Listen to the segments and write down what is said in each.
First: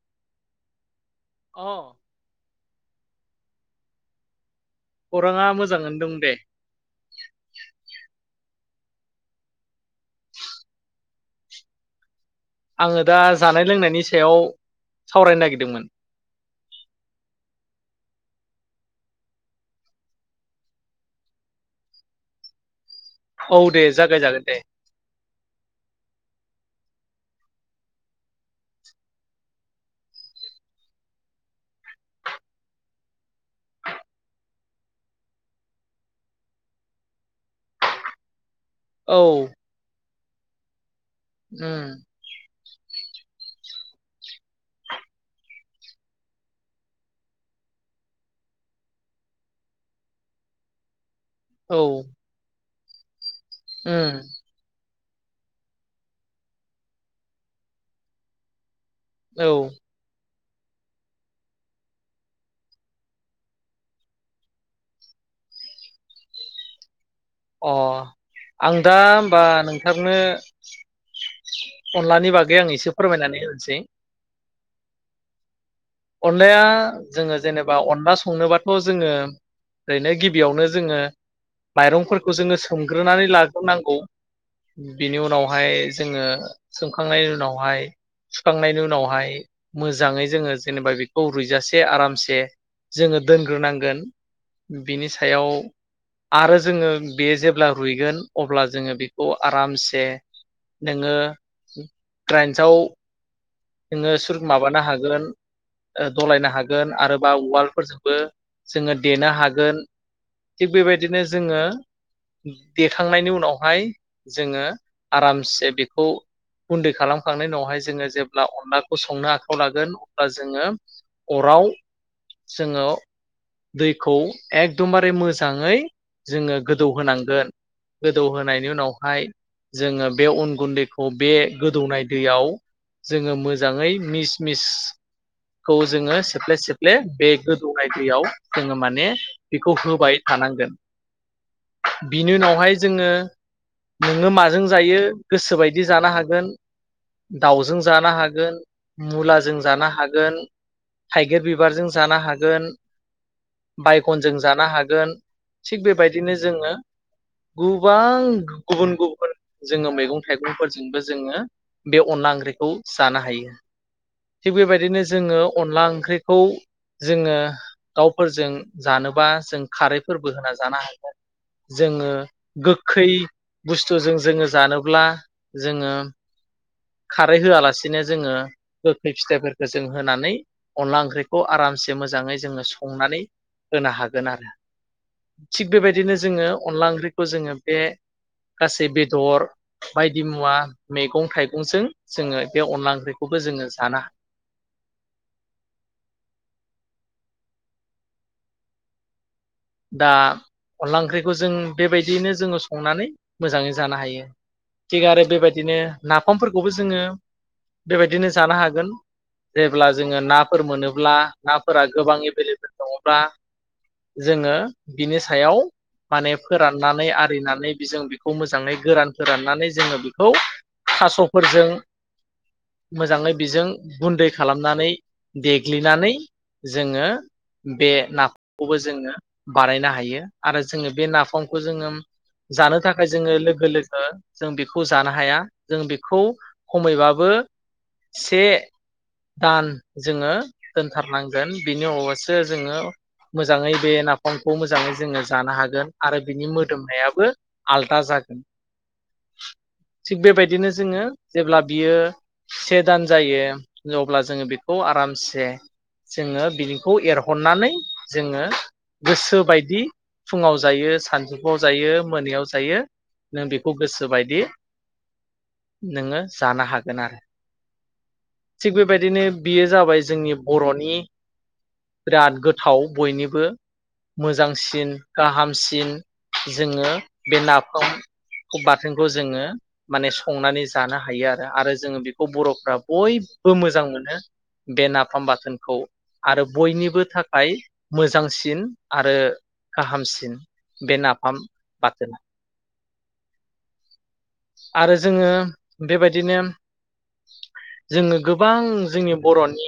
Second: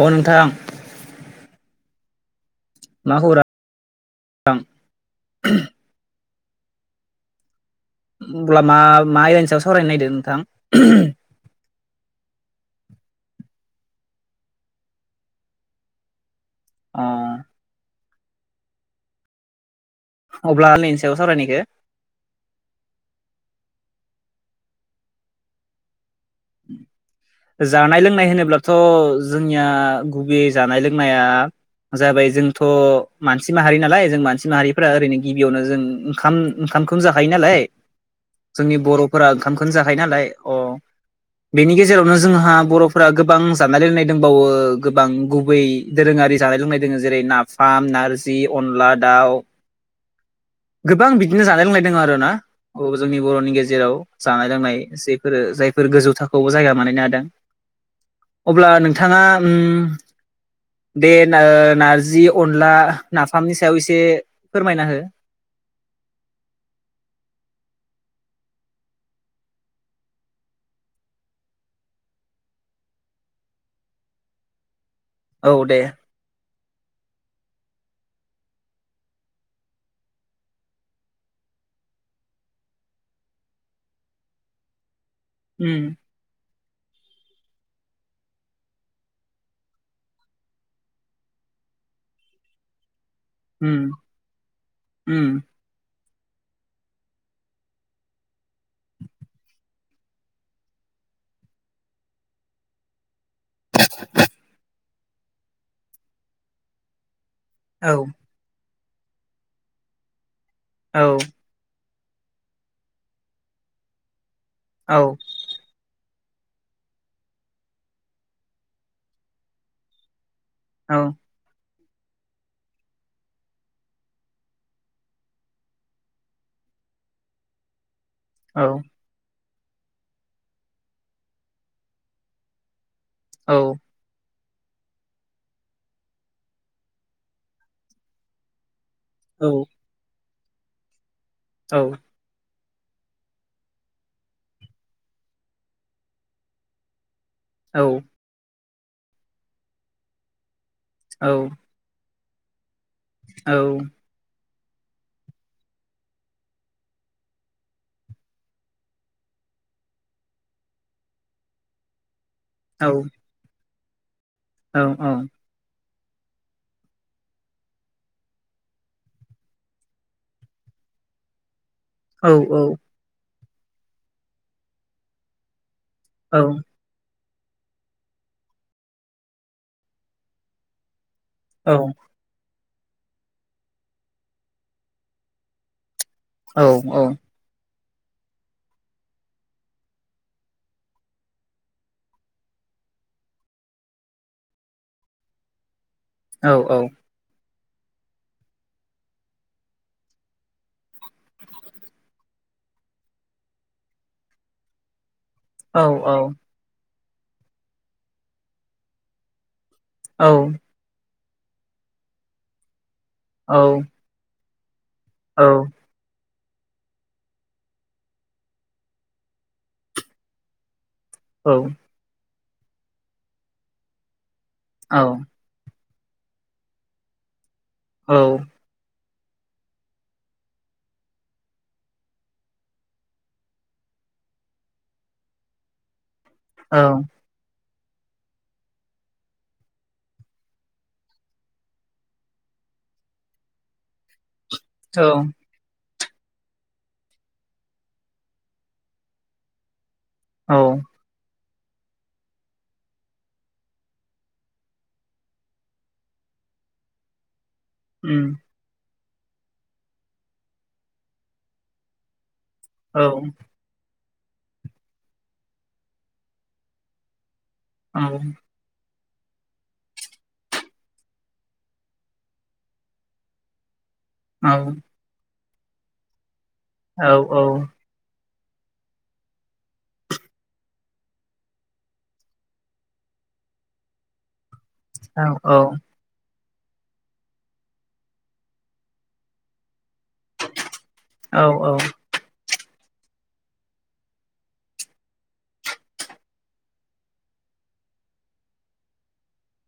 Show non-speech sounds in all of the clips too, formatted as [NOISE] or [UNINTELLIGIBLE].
अ नोंथां अ मा खौरां खौराङा मोजाङनो दं दे उम अब्ला मा मा एनसार सावरायनो नायदो नोंथां आङो दा जानाय लोंनायनि सायाव सावरायनो नागिरदोंमोन अ अब्ला नैएनि सायाव सावरायनायखो औ दे जागाय जागोन दे जानाय लोंनाय होनोब्लाथ' जोंनिया गुबै जानाय लोंनाया जाबाय जोंथ' मानसि माहारि नालाय जों मानसि माहारिफ्रा ओरैनो गिबियावनो जों ओंखाम ओंखामखौनो जाखायो नालाय जोंनि औ बर'फोरा ओंखामखौनो जाखायो नालाय अ बेनि उम गेजेरावनो जोंहा बर'फोरा गोबां जानाय लोंनाय दंबावो गोबां गुबै दोरोङारि जानाय लोंनाय दोङो जेरै नाफाम नारजि अनला दाउ गोबां बि बिदिनो जानाय औ लोंनाय दों आरो ना औ जोंनि बर'नि गेजेराव उम जानाय लोंनाय जे फोरो जाय फोर गोजौ थाखोआवबो जायगा मोनहैनो हादों अब्ला नों बिथाङा औ ओम दे नो नारजि अनला नाफामनि सायाव एसे फोरमायना हो अ आं दा होमबा नोंथांनो अनलानि बागै आं एसे फोरमायनानै होनोसै औ दे अनलाया जोङो जेनेब बा अनला संनोबाथ जोङो ओरैनो गिबियावनो जोङो माइरंफोरखौ जोङो सोमग्रोनानै लाग्रोनांगौ बिनि उनावहाय उम जोङो सोमखांनायनि उनावहाय सुखांनायनि उनावहाय मोजाङै जोङो जेनेबा बेखौ रुयजासे आरामसे जोङो उम दोनग्रोनांगोन बिनि उम सायाव आरो जोङो बे जेब्ला रुइगोन अब्ला जोङो बेखौ आरामसे नोङो ग्राइन्साव नोङो सुर माबानो हागोन गोन ओ दलायनो हागोन आरो बा औ उवालफोरजोंबो जोङो देनो हागोन थिग औ बेबायदिनो जोङो देखांनायनि उनावहाय जोङो औ आरामसे बेखौ गुन्दै खालामखांनायनि उनावहाय जोङो जे ब्ला अनलाखौ संनो आखायाव लागोन बा जोङो औ अराव जोङो दैखौ एकदमबारे मोजाङै जोङो गोदौहोनांगोन औ गोदौहोनायनि उनावहाय जोङो बे अन गुन्दैखौ बे गोदौनाय दैयाव जोङो औ मोजाङै मिस मिस खौ जोङो सिफ्ले सिफ्ले बे गोदौनाय दैयाव जोङो मान ने बेखौ होबाय थानांगोन बिनि उनावहाय जोङो नोङो माजों जायो गोसोबायदि जानो हागोन दा औ जानो हागोन मुलाजों जानो हागोन थाइगिर बिबारजों जानो हाग गोन बायकनजों जानो हागोन थिग बेबायदिनो जोङो गुबां गुबुन गुबुन जोङो मैगं थाइगंफोरजोंबो जोङो बे अनला ओंख्रिखौ औ सानो हायो थिग बेबायदिनो जोङो अनला ओंख्रिखौ जोङो दावफोरजों जानोबा जों खारैफोरबो होना जानो हागोन जोङो गोखै बुस्थुजों जोङो जानोब्ला जोङो औ खारै होआला बिदिनो जोङो गोखै फिथाइफोरखौ जों होनानै अनला ओंख्रि खौ आरामसे औ मोजाङै जोङो सं संनानै होनो हागोन आरो थि बेबायदि बिदिनो जोङो अनला ओंख्रिखौ जोङो बे गासै बेदर बायदि मुवा मैगं थाइगंजों जोङो बे अनला ओंख्रिखौबो जोङो जाना औ औ दा अनला ओंख्रिखौ जों बेबायदियैनो जोङो संनानै मोजाङै जानो हायो थिग आरो बेबायदिनो नाफामफोरखौबो जोङो बेबायदिनो जानो हागोन जेब्ला जोङो नाफोर मोनोब्ला नाफोरा गोबां एभेलेबोेल औ जोङो बिनि सायाव माने फोराननानै आरिनानै बे जों बेखौ मोजाङै गोरान फोराननानै जोङो बेखौ औ थासफोरजों मोजाङै बेजों बुन्दै खालामनानै औ देग्लि नानै जोङो बे औ नाखौबो जोङो बानायनो हायो आरो जोङो बे नाफामखौ जोङो जानो थाखाय जोङो लोगो लोगो जों बेखौ जानो हाया जों बे खौ औ खमैबाबो से दान जोङो दोनथारनांगोन बिनि अनावसो जोङो मोजाङै बेनो ना साम'खौ मोजाङै औ जोङो जानो हागोन आरो बिनि मोदोमनायाबो आलदा जागोन थिग औ बेबायदिनो जोङो जेब्ला बियो से दान जायो अब्ला जोङो बेखौ आरामसे जोङो बिनिखौ एरहननानै उम जोङो गोसो बायदि फुङाव जायो सानजौफुआव जायो मोनायाव जायो औ नों बेखौ गोसो गोसो बायदि नोङो जानो हागोन आरो औ थिग बेबायदिनो बियो जाबाय जोंनि बर'नि बिराद गोथाव बयनिबो औ मोजांसिन गाहाम सिन जोङो औ बे नाफाम खौ बाथोनखौ जोङो माने संनानै जानो हायो आरो आरो जोङो बेखौ बर'फ्रा बयबो मोजां मोनो बे नाफाम औ बाथोनखौ आरो बयनिबो थाखाय मोजांसिन सिन आरो गाहामसिन बे नाफाम औ औ बाथोनना आरो जोङो बेबायदिनो जोङो गोबां जोंनि बरनि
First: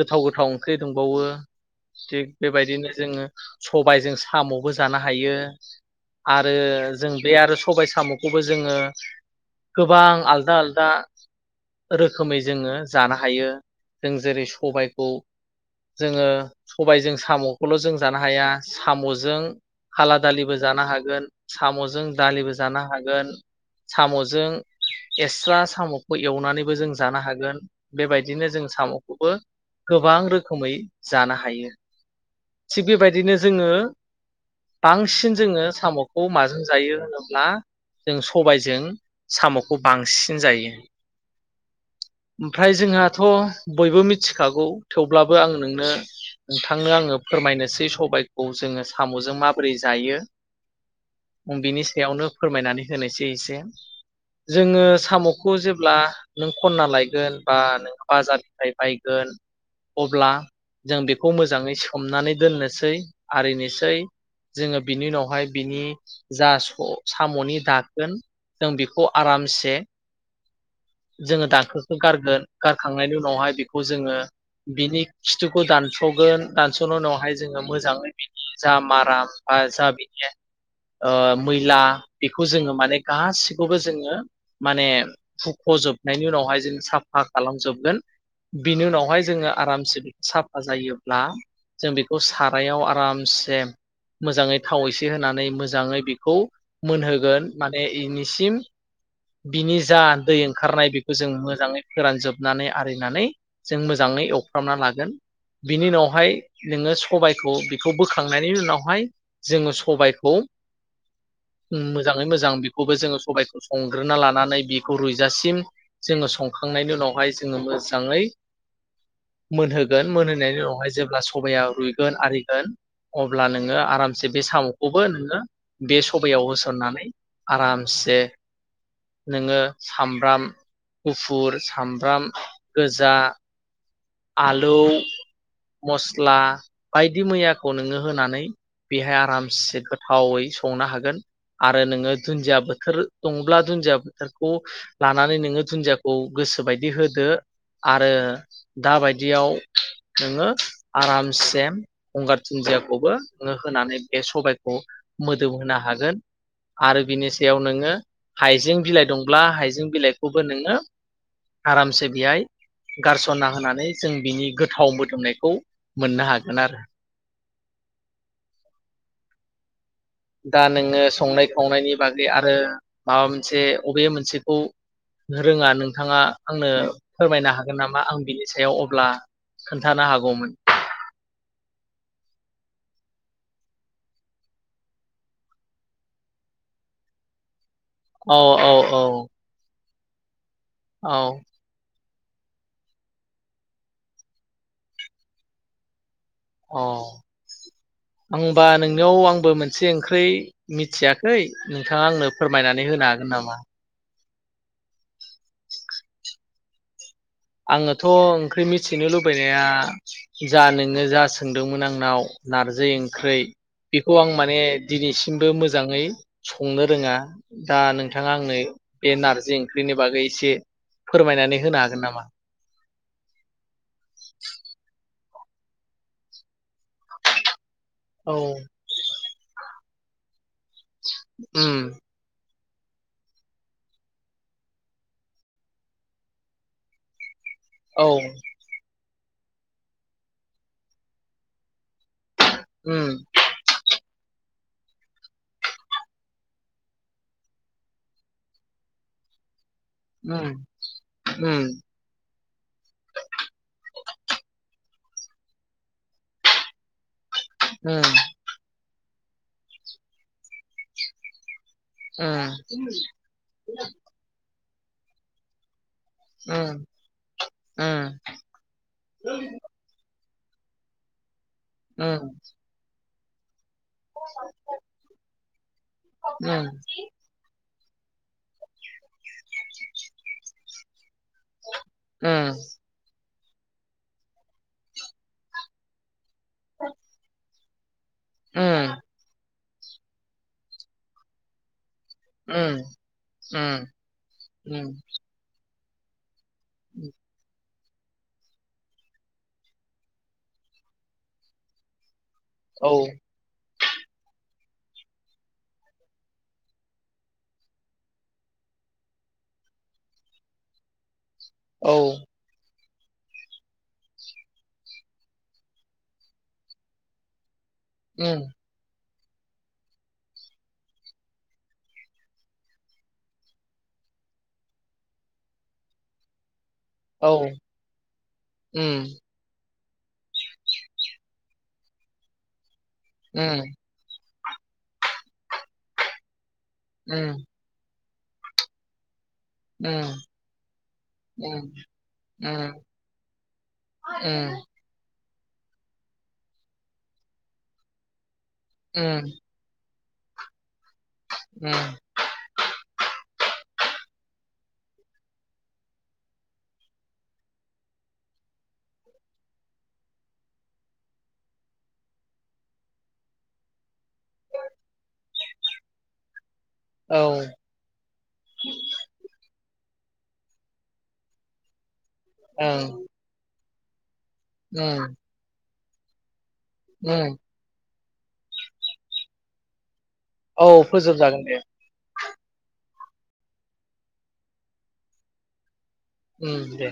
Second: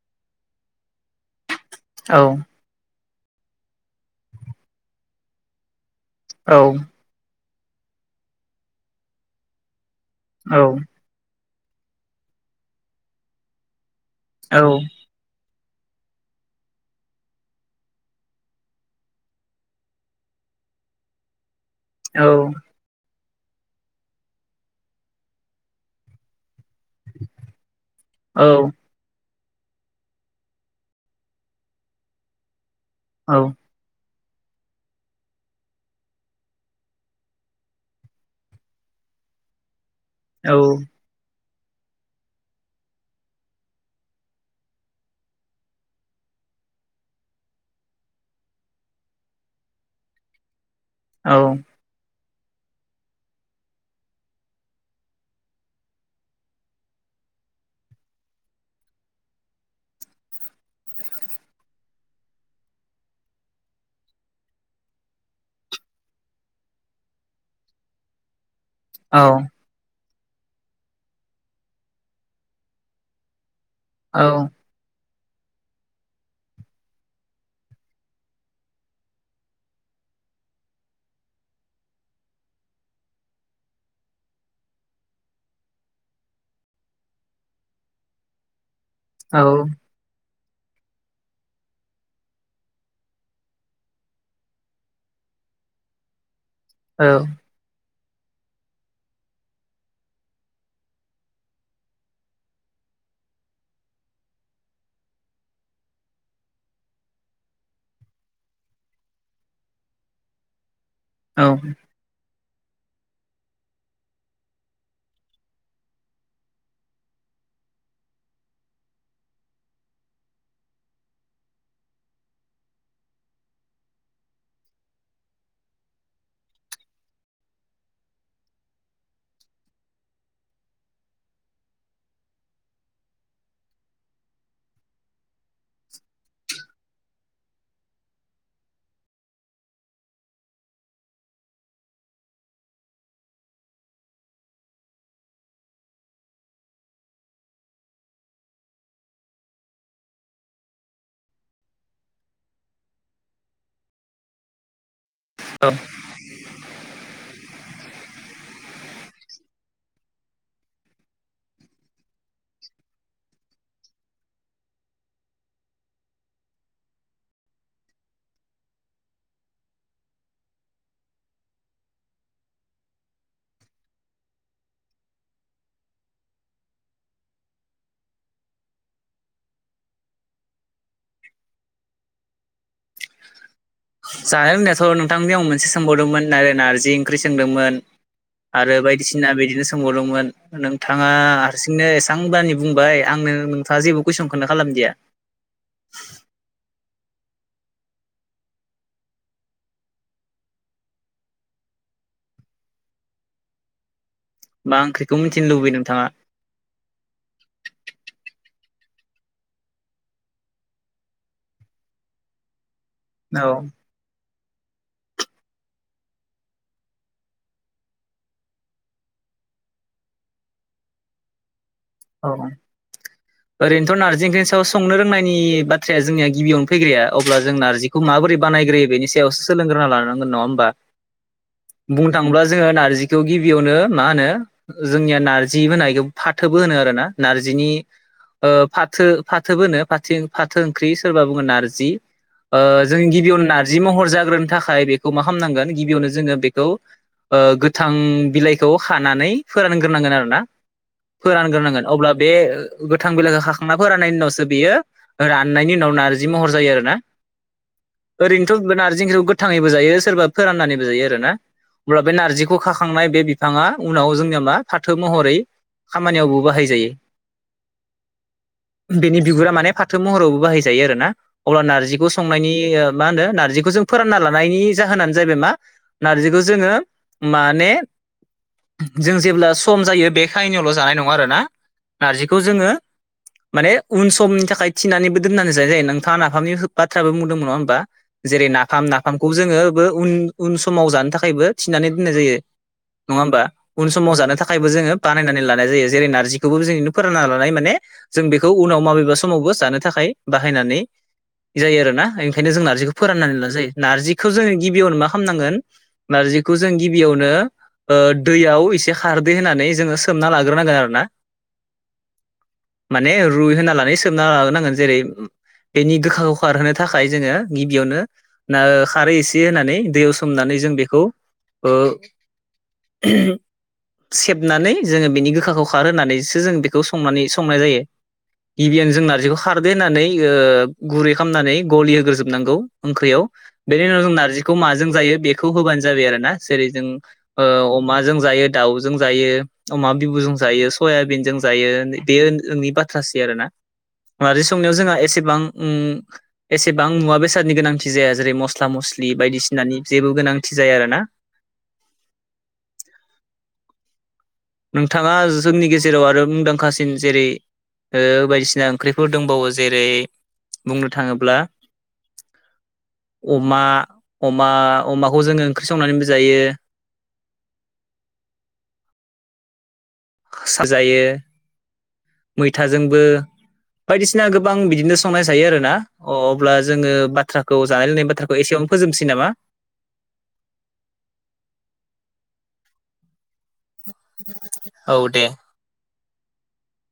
गोथाव गोथाव ओंख्रि दंबावो औ थिग बेबायदिनो जोङो सबायजों सामबो जानो हायो आरो जों बे आरो सबाय साम'खौबो जोङो [UNINTELLIGIBLE] गोबां आलदा आलदा रोखोमै जोङो जानो हायो जों जेरै सबायखौ जोङो सबायजों साम'खौल जों जानो हाया साम'जों काला दालिबो जानो हागोन साम'जों औ दालिबो जानो हागोन साम'जों एक्सट्रा साम'खौ एवनानै बो जों जानो हागोन बेबायदिनो जों सामखौबो गोबां रोखोमै जानो हायो थिग बेबायदिनो जोङो बांसिन जोङो साम'खौ माजों जायो होनोब्ला जों सबायजों साम'खौ बांसिन जायो ओमफ्राय जोंहाथ बयबो मिथिखागौ थेवब्लाबो आं नोंनो नोंथांनो आङो फोरमायनोसै सबायखौ जोङो सामजों माबोरै जायो बिनि सायावनो फोरमायनानै होनोसै एसे जोङो सामखौ जेब्ला नों खनना लायगोन बा नों बाजारनिफ्राय बायगोन अब्ला जों बेखौ मोजाङै सोमनानै दोननोसै आरिनोसै जोङो बिनि उनावहाय बिनि जा स साम'नि दाग दोन जों बेखौ आरामसे जोङो दाखोनखौ गारगोन गारखांनायनि उनावहाय बे खौ जोङो औ बिनि खिथुखौ दानस'गोन दानस'नायनि उनावहाय जोङो मोजाङै बेनि जा माराम बा जा बिनि ओ मैला बेखौ जोङो [UNINTELLIGIBLE] बे गासिखौबो जोङो माने हुखजोबनायनि उनावहाय जों साफा खालामजोबगोन बिनि उनावहाय जोङो आरामसे साफा जायोब्ला जों बेखौ सारायाव आरामसे मोजाङै थाव एसे होनानै मोजाङै बेखौ मोनहोगोन माने इनिसिम बिनि जा दै ओंखारनाय बेखौ जों मोजाङै फोरानजोबनानै आरिनानै जों मोजाङै एवफ्रामना लागोन बिनि उनावहाय नोङो सबायखौ बेखौ बोखांनायनि उनावहाय जोङो सबायखौ औ मोजाङै मोजां बेखौबो जोङो सबाइखौ संग्रोना लानानै बेखौ रुइजासिम जोङो संखांनायनि उनावहाय जोङो मोजाङै मोनहोगोन मोनहोनायनि उनावहाय जेब्ला सबाया रुइगोन आरिगोन अब्ला नोङो आरामसे बे साम'खौबो नोङो बे सबायाव होसननानै आरामसे नोङो सामब्राम गुफुर सामब्राम गोजा आलौ मस्ला बायदि मैयाखौ नोङो होनानै बेहाय आरामसे गोथावै संनो हागोन आरो नोङो दुन्दिया बोथोर दङब्ला दुन्दिया बोथोरखौ लानानै नोङो दुन्दियाखौ गोसोबायदि होदो आरो दाबायदियाव नोङो आरामसेम गंगार दुन्दियाखौबो नोङो होनानै बे सबायखौ मोदोम होनो हागोन आरो बिनि सायाव नों [UNINTELLIGIBLE] हाइजें बिलाइ दंब्ला हाइजें बिलाइखौबो नोङो आरामसे बेहाय गारसन [UNINTELLIGIBLE] होनानै जों बिनि गोथाव मोदोमनायखौ मोननो हागोन आरो दा नोङो संनाय खावनायनि बागै आरो माबा मोनसे अबे मोनसेखौ रोङा नोंथाङा आंनो फोरमायनो हागोन नामा आं बिनि सायाव अब्ला खोन्थानो हागौमोन जानाय लोंनायाथ' नोंथांनिआव आं मोनसे सोंबावदोंमोन नार नारजि ओंख्रि सोंदोंमोन औ औ आरो औ बायदिसिना बिदिनो सोंबावदोंमोन नोंथाङा औ हारसिंनो एसे आं बानि बुंबाय आंनो नोंथाङा जेबो कुइसनखौनो खालामदिया अ आंबा नोंनियाव आंबो मोनसे ओंख्रि मिथियाखै नोंथाङा आंनो फोरमायनानै होनो हागोन नामा मा ओंख्रिखौ मिन्थिनो लुबैयो नोंथाङा आङोथ' ओंख्रि मिथिनो लुबैनाया जा नोङो जा सोंदोंमोन आंनाव नारजि नारजि ओंख्रै औ बेखौ आं मा बे दिनैसिमबो मोजाङै संनो रोङा दा नोंथाङा आंनो बे नारजि ओंख्रिनि बागै एसे फोरमायनानै होनो हागोन नामा [UNINTELLIGIBLE] नारजि ओंख्रिनि सायाव संनो [UNINTELLIGIBLE] बुंनायनि बाथ्राया जोंनिया गिबियावनो फैग्राया अब्ला जों नारजि खौ औ माबोरै बानायग्रोयो बेनि सायावसो सोलोंग्रोना लानां गोन नङा होनबा उम जोङो नारजिखौ गिबियावनो मा होनो जोंनिया नारजि होननायखौ फाथो बो होनो आरोना नारजि जिनि औ ओ फाथो फाथोबो होनो फाथो फाथो ओंख्रि सोरबा बुङो नारजि ओ जों उम गिबियावनो नारजि महर जाग्रोनो थाखाय खाय बेखौ मा खालामामनांगोन गिबियावनो जोङो बेखौ ओ गोथां बिलाइखौ खानानै फोरानग्रोनांगोन आरो ना उम उम फोरानग्रोनांगोन अब्ला बे गोथां बिलाइखौ खाखांना फोराननायनि उनावसो बेयो राननायनि उनाव नारजि महर जायो आरो ना उम ओरैनोथ नारजि ओंख्रिखौ गोथ थाङैबो जायो सोरबा फोराननानैबो जायो आरो ना अब्ला बे उम नारजिखौ खाखांनाय बे बिफाङा उनाव जोंनिया मा फाथो महरै खामानियावबो उम बाहायजायो उम बेनि बिगुरा माने फाथो महराव बाहायजायो आरो ना अब्ला नारजिखौ उम संनायनि ओ मा होनो नारजिखौ जों फोरानना लानायनि जाहोनानो जाहैबाय मा नारजिखौ उम जोङो माने [UNINTELLIGIBLE] जों जेब्ला सम जायो बेखायनो जानायनो सङो आरो ना नारजिखौ उम जोङो माने उन समनि थाखाय थिनानैबो दोननानै जाजायो नोंथाङा ना फामनि बाथ्राबो बुंदोंमोन नङा होनबा जेरै नाफाम उम नाफामखौ जोङो बो उन उन‌ समाव जानो थाखायबो थिनानै नानै दोननाय जायो उम नङा होनबा उम उन समाव जानो थाखायबो उम जोङो बानायनानै लान नाय जायो जेरै नारजि खौबो जेरैनो फोराना लानाय माने जों बेखौ उनाव माबेबा समावबो जानो थाखाय बाहायनानै जायो आरोना इं बेखायनो जों औ नारजिखौ फोराननानै लाना जायो नारजिखौ जोङो गिबियावनो मा खामनांगोन नारजिखौ जों गिबियावनो ओ दैयाव एसे खारदै होनानै जोङो सोमना लाग गोरनांगोन आरो ना औ माने रुइमयहोना लानानै सोमना लानांगोन जेरै बेनि गोखाखौ खारहोनो थाखाय जोङो गिबियावनो उम ना खारै एसे टे होनानै दैयाव सोमनानै जों बेखौ ओ [UNINTELLIGIBLE] सेबनानै जोङो बेनि गोख खाखौ खारहोनानैसो जों बे खौ संनानै औ संनाय जायो गिबियाव जों उम नारजिखो खार बेननानै ओ गुरै खामनानै गलिहोग्रोजोबनांगौ ओंख्रैयाव उम बेनि उनाव जों नारजि खौ माजों जायो बेखौ होबानो जाबाय आरो ना जेरै जों उम ओ अमा जों जायो दाउजों जायो उम अमा बिबुजों जायो सयाबिनजों उम जायो बे नो-नो-नोंनि उम बाथ्रासै आरोना नारजि संनायाव जोंहा एसेबां उम एसेबां मुवा बेसादनि गोनांथि जाया जेरै मस मस्ला मस्लि उम बायदिसिनानि जेबो गोनांथि जाया रो उम नोंथाङा जोंनि गेजेराव आरो मुंदांखासिन जेरै ओ बायदिसिना ओंख्रिफोर दंबावो जेरै बुंनो थाङोब्ला अमा-अमा-अमाखौ जोङो ओंख्रि संनानैबो जायो औ [UNINTELLIGIBLE] जायो मैथाजोंबो ओं बायदिस सिना गोबां बिदिनो उम संनाय जायो आरो ना अब अब्ला जोङो उम बाथ्राखौ जानाय लोंनाय खोथाखौ एसेयावनो फोजोबनोसै नामा औ फोजोबजागोन दे औ दे उम दे